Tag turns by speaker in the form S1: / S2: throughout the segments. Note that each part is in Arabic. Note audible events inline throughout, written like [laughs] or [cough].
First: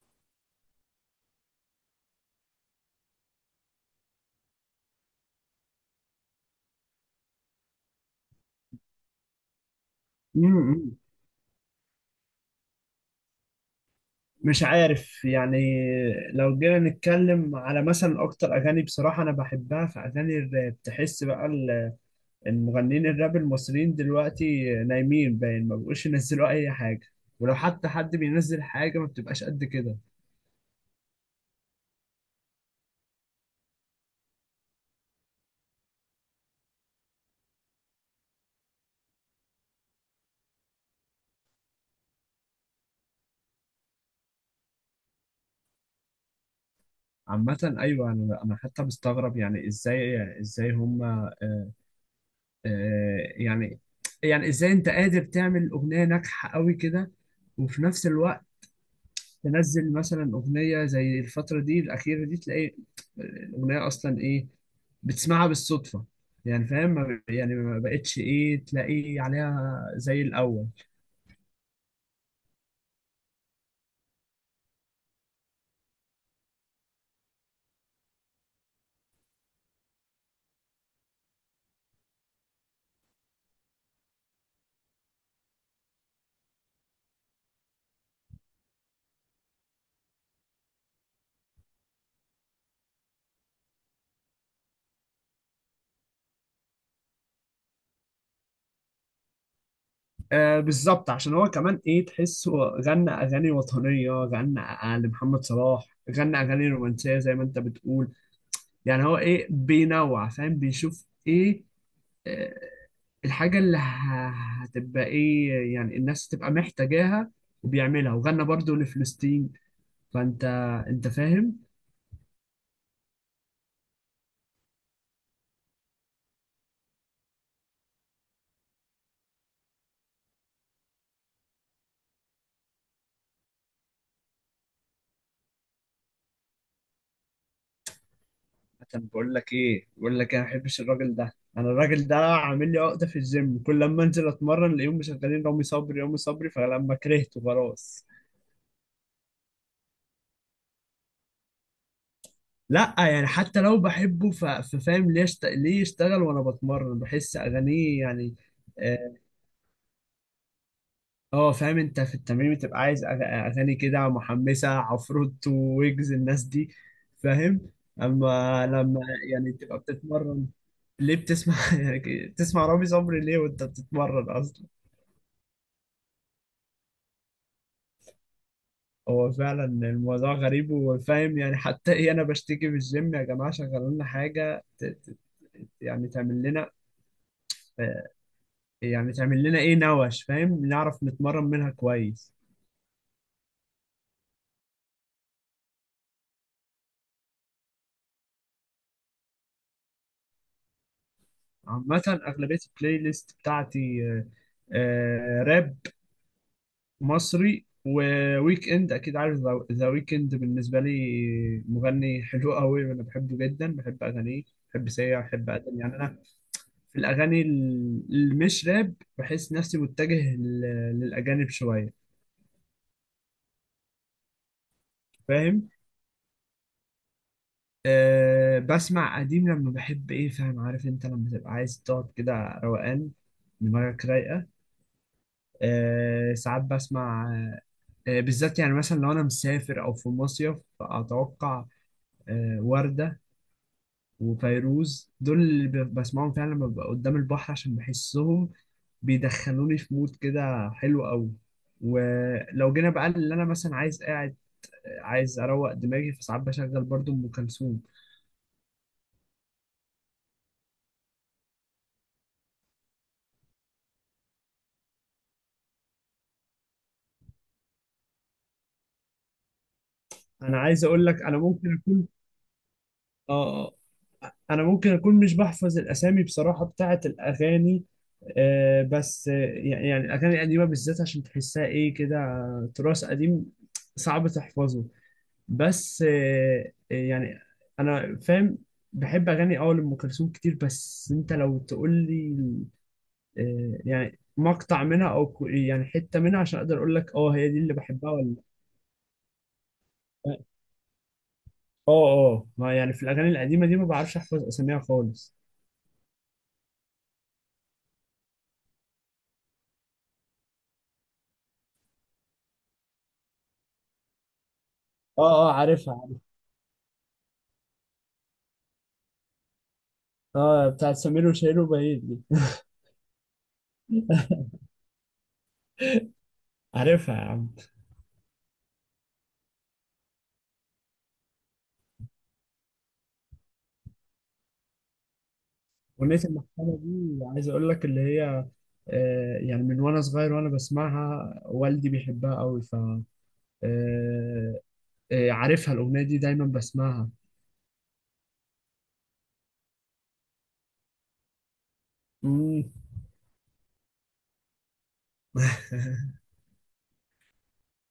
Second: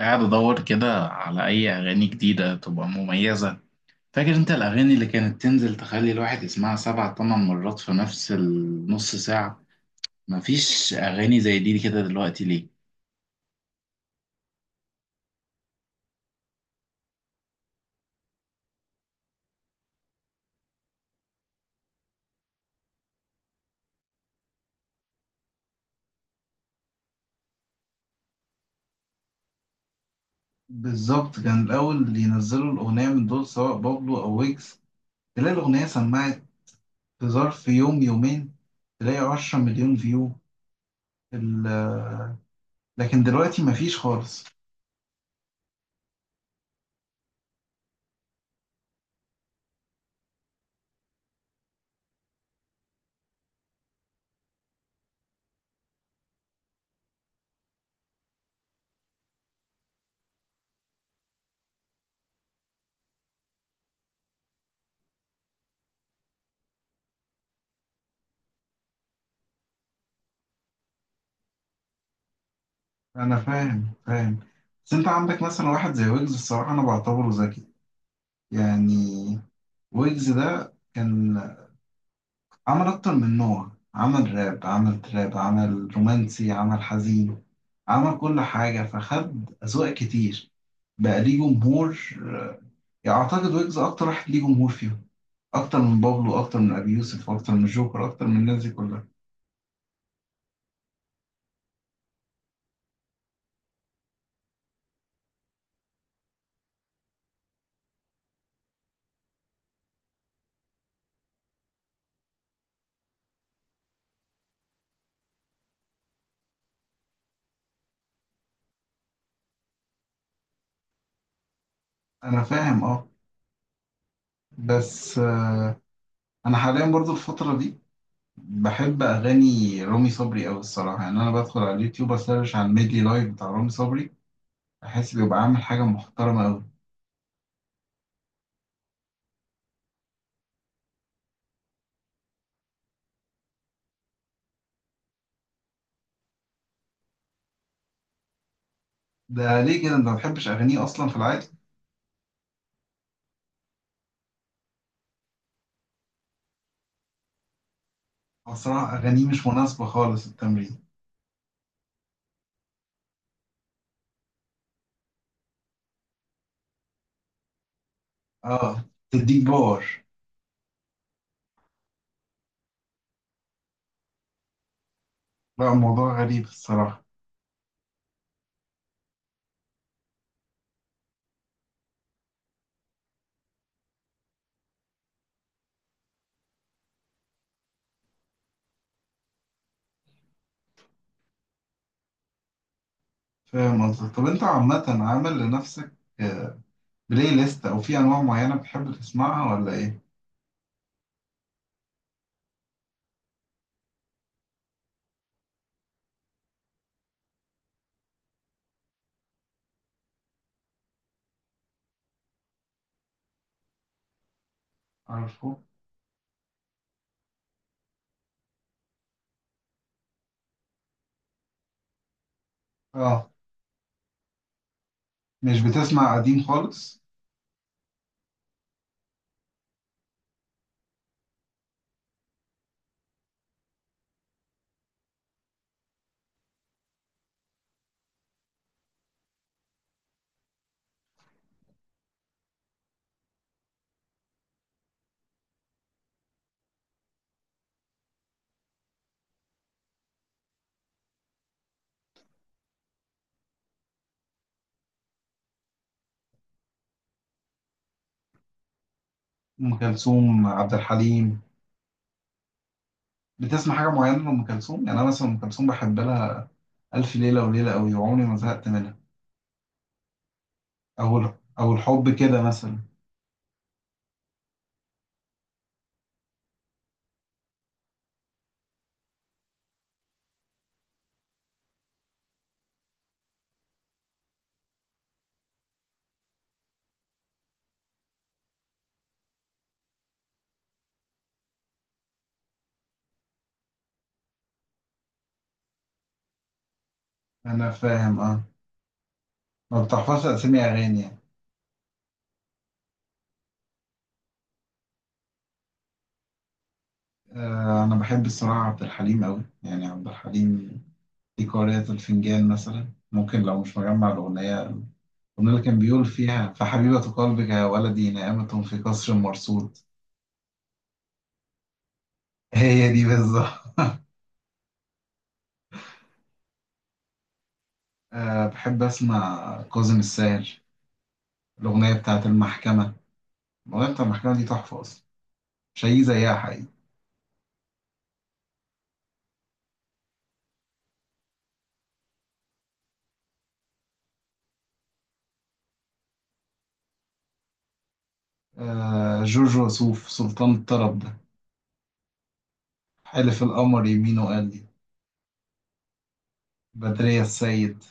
S1: قاعد ادور كده على اي اغاني جديده تبقى مميزه. فاكر انت الاغاني اللي كانت تنزل تخلي الواحد يسمعها 7 8 مرات في نفس النص ساعه؟ مفيش
S2: مم.
S1: اغاني زي دي كده دلوقتي ليه؟
S2: مش عارف يعني. لو جينا نتكلم على مثلا اكتر اغاني، بصراحه انا بحبها في اغاني الراب. تحس بقى المغنيين الراب المصريين دلوقتي نايمين، باين ما بقوش ينزلوا اي حاجه. ولو حتى حد بينزل حاجه ما بتبقاش قد كده.
S1: بالظبط، كان الأول اللي ينزلوا الأغنية من دول سواء بابلو أو ويجز، تلاقي الأغنية سمعت في ظرف يوم يومين، تلاقي 10 مليون فيو. ال- لكن دلوقتي مفيش خالص.
S2: عامه ايوه، انا حتى مستغرب، يعني ازاي هم آه يعني يعني ازاي انت قادر تعمل اغنيه ناجحه قوي كده، وفي نفس الوقت تنزل مثلا اغنيه زي الفتره دي الاخيره دي، تلاقي الاغنيه اصلا ايه، بتسمعها بالصدفه. يعني فاهم، يعني ما بقتش ايه تلاقي عليها زي الاول.
S1: أنا فاهم. بس أنت عندك مثلا واحد زي ويجز، الصراحة أنا بعتبره ذكي، يعني ويجز ده كان عمل أكتر من نوع، عمل راب، عمل تراب، عمل رومانسي، عمل حزين، عمل كل حاجة، فخد أذواق كتير، بقى ليه جمهور. يعني أعتقد ويجز أكتر واحد ليه جمهور فيهم، أكتر من بابلو، أكتر من أبي يوسف، أكتر من جوكر، أكتر من الناس دي كلها.
S2: آه بالظبط، عشان هو كمان ايه تحسه، غنى اغاني وطنيه، غنى لمحمد صلاح، غنى اغاني رومانسيه زي ما انت بتقول. يعني هو ايه بينوع، فاهم، بيشوف ايه آه، الحاجه اللي هتبقى ايه يعني الناس تبقى محتاجاها وبيعملها. وغنى برضو لفلسطين. فانت، انت فاهم.
S1: أنا فاهم، أه. بس أنا حاليا برضو الفترة دي بحب أغاني رامي صبري أوي الصراحة. يعني أنا بدخل على اليوتيوب، أسرش على الميدلي لايف بتاع رامي صبري، أحس بيبقى عامل حاجة محترمة أوي.
S2: طب بقول لك ايه، بقول لك انا ما بحبش الراجل ده. انا الراجل ده عامل لي عقده في الجيم، كل لما انزل اتمرن الاقيهم مشغلين رامي صبري رامي صبري، فلما كرهته خلاص.
S1: ده ليه كده انت ما بتحبش اغانيه اصلا في العادي؟
S2: لا يعني حتى لو بحبه، ففاهم ليه ليه يشتغل وانا بتمرن، بحس اغانيه يعني.
S1: هو الصراحه
S2: آه،
S1: اغانيه مش مناسبه خالص للتمرين.
S2: اه فاهم، انت في التمرين بتبقى عايز اغاني كده محمسه، عفروتو، ويجز، الناس دي. فاهم. اما
S1: اه،
S2: لما
S1: تديك
S2: يعني تبقى
S1: باور.
S2: بتتمرن، ليه بتسمع [laughs] يعني بتسمع رامي صبري ليه وانت بتتمرن اصلا؟
S1: لا، الموضوع غريب الصراحه.
S2: هو فعلا الموضوع غريب. وفاهم يعني حتى ايه، انا بشتكي في الجيم يا جماعه شغلوا لنا حاجه، يعني تعمل لنا، يعني تعمل لنا ايه نوش، فاهم، نعرف نتمرن منها كويس.
S1: فاهم قصدك. طب انت عامه عامل لنفسك آه، بلاي ليست او في انواع معينه بتحب تسمعها ولا ايه؟
S2: عامة أغلبية البلاي ليست بتاعتي راب مصري، وويك اند. اكيد عارف ذا ويك اند، بالنسبه لي مغني حلو قوي، انا بحبه جدا، بحب اغانيه. بحب سيا، بحب
S1: عارفه.
S2: ادم. يعني انا في الاغاني اللي مش راب، بحس نفسي متجه للاجانب شويه.
S1: اه، مش
S2: فاهم.
S1: بتسمع قديم خالص؟
S2: أه بسمع قديم لما بحب ايه، فاهم، عارف انت لما تبقى عايز تقعد كده روقان، دماغك رايقه. أه، ساعات بسمع بالذات، يعني مثلا لو انا مسافر او في مصيف اتوقع، وردة وفيروز دول اللي بسمعهم فعلا لما ببقى قدام البحر، عشان بحسهم بيدخلوني في مود كده حلو قوي. ولو جينا بقى اللي انا مثلا عايز قاعد، عايز اروق دماغي، فساعات بشغل برضو ام كلثوم.
S1: ام كلثوم، عبد الحليم. بتسمع حاجه معينه لام كلثوم؟ يعني انا مثلا ام كلثوم بحب لها الف ليله وليله قوي، وعمري ما زهقت منها.
S2: انا عايز اقول
S1: او
S2: لك انا
S1: او
S2: ممكن اكون.
S1: الحب كده مثلا.
S2: اه. آه، انا ممكن اكون مش بحفظ الاسامي بصراحة بتاعت الاغاني. آه بس يعني، الاغاني القديمة بالذات عشان تحسها ايه كده، تراث قديم صعب تحفظه. بس يعني انا فاهم. بحب اغاني اول ام كلثوم كتير، بس انت لو تقول لي يعني مقطع منها او يعني حته منها، عشان اقدر اقول لك اه هي دي
S1: انا
S2: اللي بحبها
S1: فاهم،
S2: ولا.
S1: اه، ما بتحفظش أسامي أغاني يعني.
S2: اه. اه ما يعني في الاغاني القديمه دي، ما بعرفش احفظ اساميها خالص.
S1: آه، أنا بحب الصراحة عبد الحليم أوي، يعني عبد الحليم في قارئة الفنجان مثلا، ممكن لو مش مجمع الأغنية،
S2: اه. اه
S1: اللي كان بيقول
S2: عارفها.
S1: فيها فحبيبة قلبك يا ولدي نائمة في قصر مرصود.
S2: اه بتاعت سمير وشهير وبهير دي.
S1: [laughs] هي دي بالظبط.
S2: [laughs] عارفها يا عم.
S1: [laughs] آه، بحب أسمع كاظم الساهر، الأغنية بتاعت المحكمة. الأغنية بتاعت المحكمة دي تحفة أصلا، مش هيجي
S2: أغنية
S1: زيها حقيقي.
S2: المحكمة دي، عايز أقول لك اللي هي يعني من وأنا صغير وأنا بسمعها والدي بيحبها أوي. ف آه، عارفها الأغنية دي، دايما بسمعها.
S1: آه، جورج وسوف سلطان الطرب ده،
S2: مم.
S1: حلف القمر يمينه قال لي،
S2: [laughs]
S1: بدرية السيد.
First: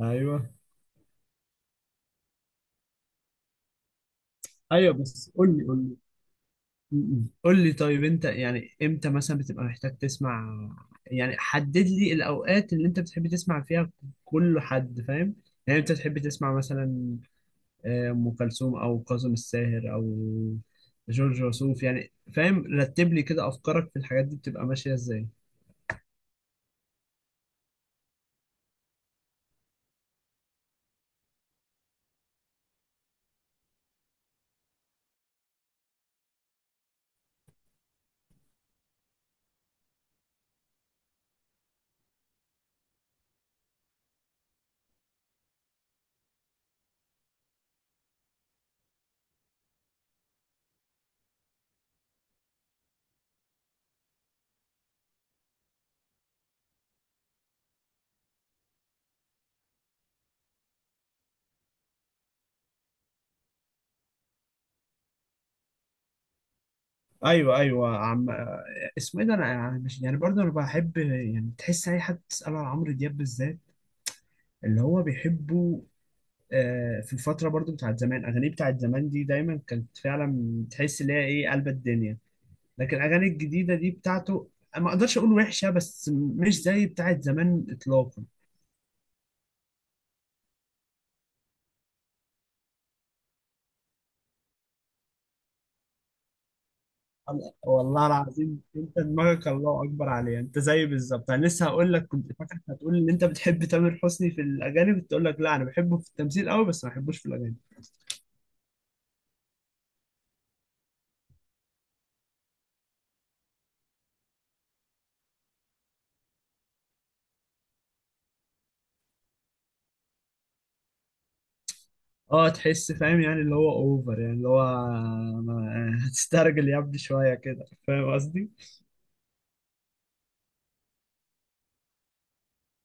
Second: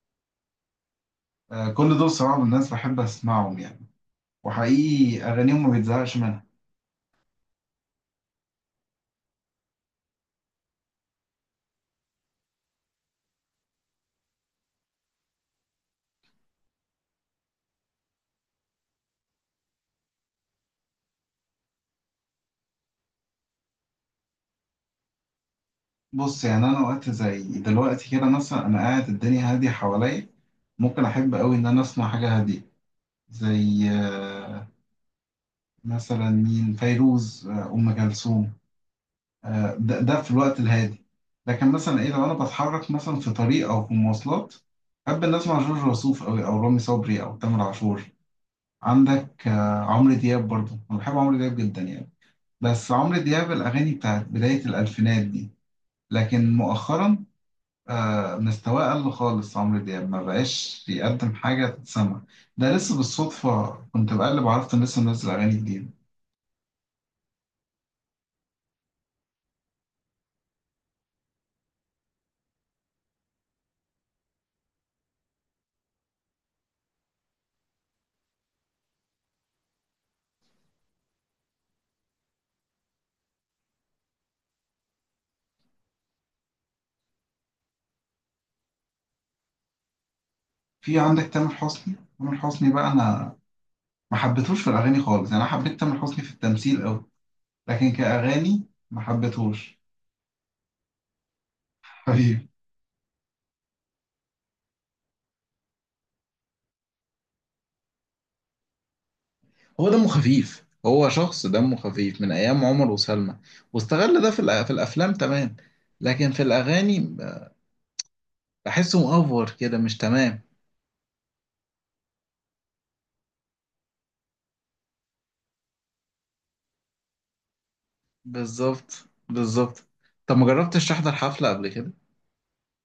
S2: ايوه
S1: آه، كل دول صراحة من الناس بحب أسمعهم يعني،
S2: ايوه.
S1: وحقيقي
S2: بس قول لي،
S1: أغانيهم ما
S2: قول لي.
S1: بتزهقش منها.
S2: قول لي طيب، انت يعني امتى مثلا بتبقى محتاج تسمع؟ يعني حدد لي الاوقات اللي انت بتحب تسمع فيها. كل حد فاهم. يعني انت تحب تسمع مثلا ام كلثوم، او كاظم الساهر، او جورج وسوف؟ يعني فاهم، رتب لي كده افكارك في الحاجات دي بتبقى ماشية ازاي.
S1: بص، يعني أنا وقت زي دلوقتي كده مثلا، أنا قاعد الدنيا هادية حواليا، ممكن أحب أوي إن أنا أسمع حاجة هادية زي مثلا مين، فيروز، أم كلثوم. ده في الوقت الهادي. لكن مثلا إيه، لو أنا بتحرك مثلا في طريق أو في مواصلات، أحب إن أسمع جورج وسوف أوي، أو رامي صبري، أو تامر عاشور. عندك عمرو دياب برضه، أنا بحب عمرو دياب جدا يعني، بس عمرو دياب الأغاني بتاعت بداية الألفينات دي. لكن مؤخرا مستواه قل خالص، عمرو دياب ما بقاش يقدم حاجة تتسمع. ده لسه بالصدفة كنت بقلب عرفت إن لسه منزل أغاني جديدة.
S2: ايوه ايوه عم. اسمه ايه ده، انا مش يعني برضه انا بحب، يعني تحس اي حد تساله على عمرو دياب بالذات اللي هو بيحبه. في الفتره برضه بتاعت زمان، اغانيه بتاعت زمان دي دايما كانت فعلا تحس ان هي ايه قلب الدنيا. لكن الاغاني الجديده دي بتاعته، ما اقدرش اقول وحشه، بس مش زي بتاعت زمان اطلاقا.
S1: في عندك تامر حسني. تامر حسني بقى أنا ما حبيتهوش في الأغاني خالص. يعني أنا حبيت تامر حسني في التمثيل أوي، لكن
S2: والله العظيم،
S1: كأغاني
S2: انت
S1: ما
S2: دماغك
S1: حبيتهوش
S2: الله اكبر عليها. انت زي بالظبط انا، لسه هقول لك كنت
S1: حبيبي.
S2: فاكرك هتقول ان انت بتحب تامر حسني في الاغاني، كنت اقول لك لا انا بحبه في التمثيل قوي بس ما بحبوش في الاغاني.
S1: هو دمه خفيف، هو شخص دمه خفيف من ايام عمر وسلمى، واستغل ده في في الافلام، تمام. لكن في الاغاني احسه مأفور كده، مش تمام.
S2: اه تحس فاهم، يعني اللي هو اوفر، يعني اللي هو [laughs] هتسترجل يا ابني شويه كده، فاهم قصدي.
S1: بالظبط، بالظبط. طب ما جربتش تحضر حفلة قبل كده؟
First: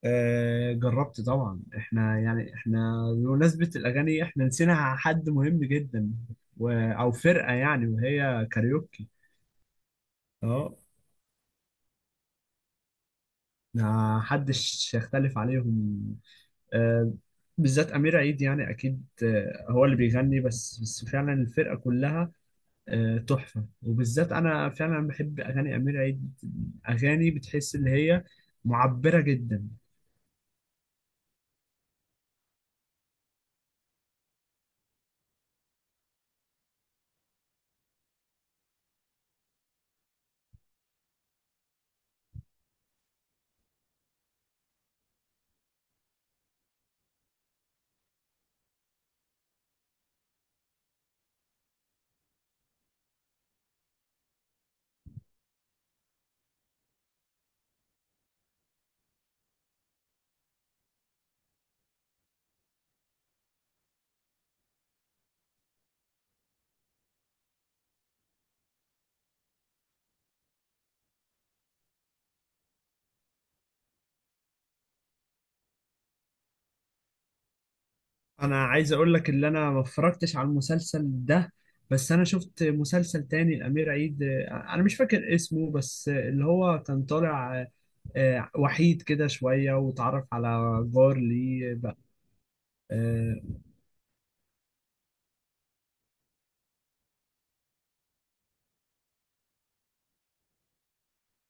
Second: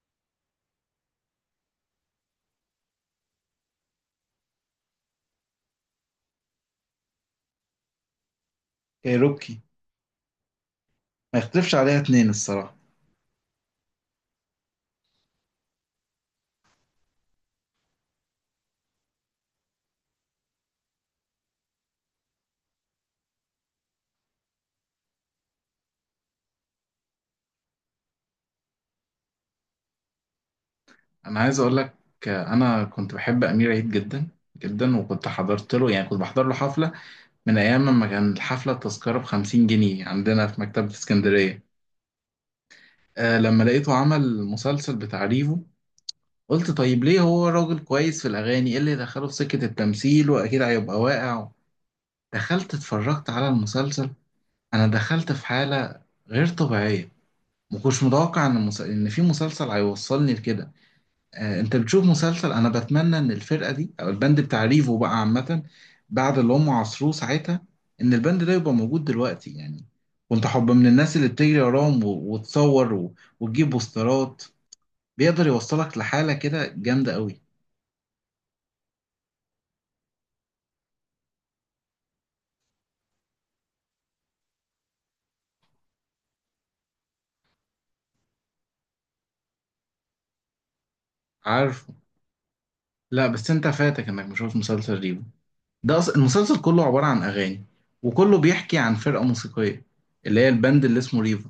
S2: آه جربت طبعا. احنا يعني احنا بمناسبه الاغاني احنا نسينا حد مهم جدا، او فرقه يعني، وهي كاريوكي.
S1: كايروكي؟
S2: اه.
S1: ما يختلفش عليها 2 الصراحة.
S2: ما حدش يختلف عليهم. آه، بالذات أمير عيد، يعني أكيد هو اللي بيغني، بس فعلا الفرقة كلها تحفة. وبالذات أنا فعلا بحب أغاني أمير عيد، أغاني بتحس إن هي معبرة جدا.
S1: انا عايز اقول لك، انا كنت بحب امير عيد جدا جدا. وكنت حضرت له، يعني كنت بحضر له حفلة من ايام لما كان الحفلة التذكرة بـ50 جنيه عندنا في مكتبة اسكندرية. لما لقيته عمل مسلسل بتاع ريفو، قلت طيب ليه، هو راجل كويس في الاغاني، ايه اللي دخله في سكة التمثيل واكيد هيبقى واقع. دخلت اتفرجت على المسلسل، انا دخلت في حاله غير طبيعيه. ما كنتش متوقع ان ان في مسلسل هيوصلني لكده. آه، انت بتشوف مسلسل، انا بتمنى ان الفرقه دي او البند بتاع ريفو بقى عامه، بعد اللي هم عصروه ساعتها، ان البند ده يبقى موجود دلوقتي يعني. كنت حب من الناس اللي بتجري وراهم وتصور وتجيب بوسترات. بيقدر يوصلك لحاله كده جامده قوي.
S2: أنا عايز أقول لك إن أنا ما اتفرجتش على المسلسل ده، بس أنا شفت مسلسل تاني لأمير عيد. أنا مش فاكر اسمه، بس اللي هو كان طالع وحيد كده شوية، وتعرف على جار ليه
S1: عارفه.
S2: بقى.
S1: لا،
S2: آه،
S1: بس انت فاتك انك مشوف مسلسل ريفو. ده المسلسل كله عبارة عن أغاني، وكله بيحكي عن فرقة موسيقية، اللي هي البند اللي اسمه ريفا،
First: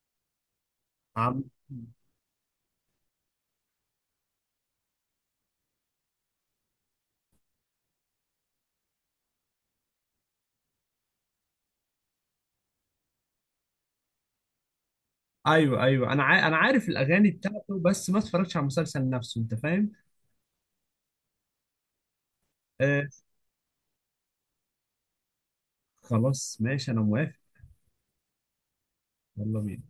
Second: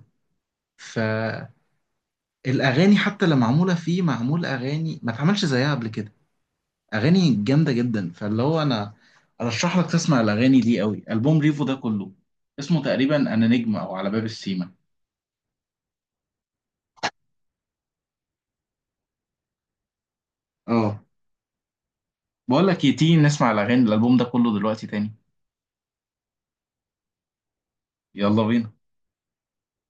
S1: فالأغاني
S2: عم.
S1: حتى اللي معمولة فيه، معمول أغاني ما اتعملش زيها قبل كده، أغاني جامدة جدا. فاللي هو أنا أرشح لك تسمع الأغاني دي قوي، ألبوم ريفو ده كله، اسمه تقريبا أنا نجم أو على باب السيما.
S2: ايوه ايوه انا انا عارف الاغاني بتاعته، بس ما اتفرجتش على المسلسل نفسه، انت فاهم.
S1: اه. بقول لك إيه،
S2: آه
S1: تيجي نسمع الأغاني الألبوم ده كله دلوقتي تاني؟
S2: خلاص ماشي، انا موافق.
S1: يلا بينا.
S2: يلا بينا.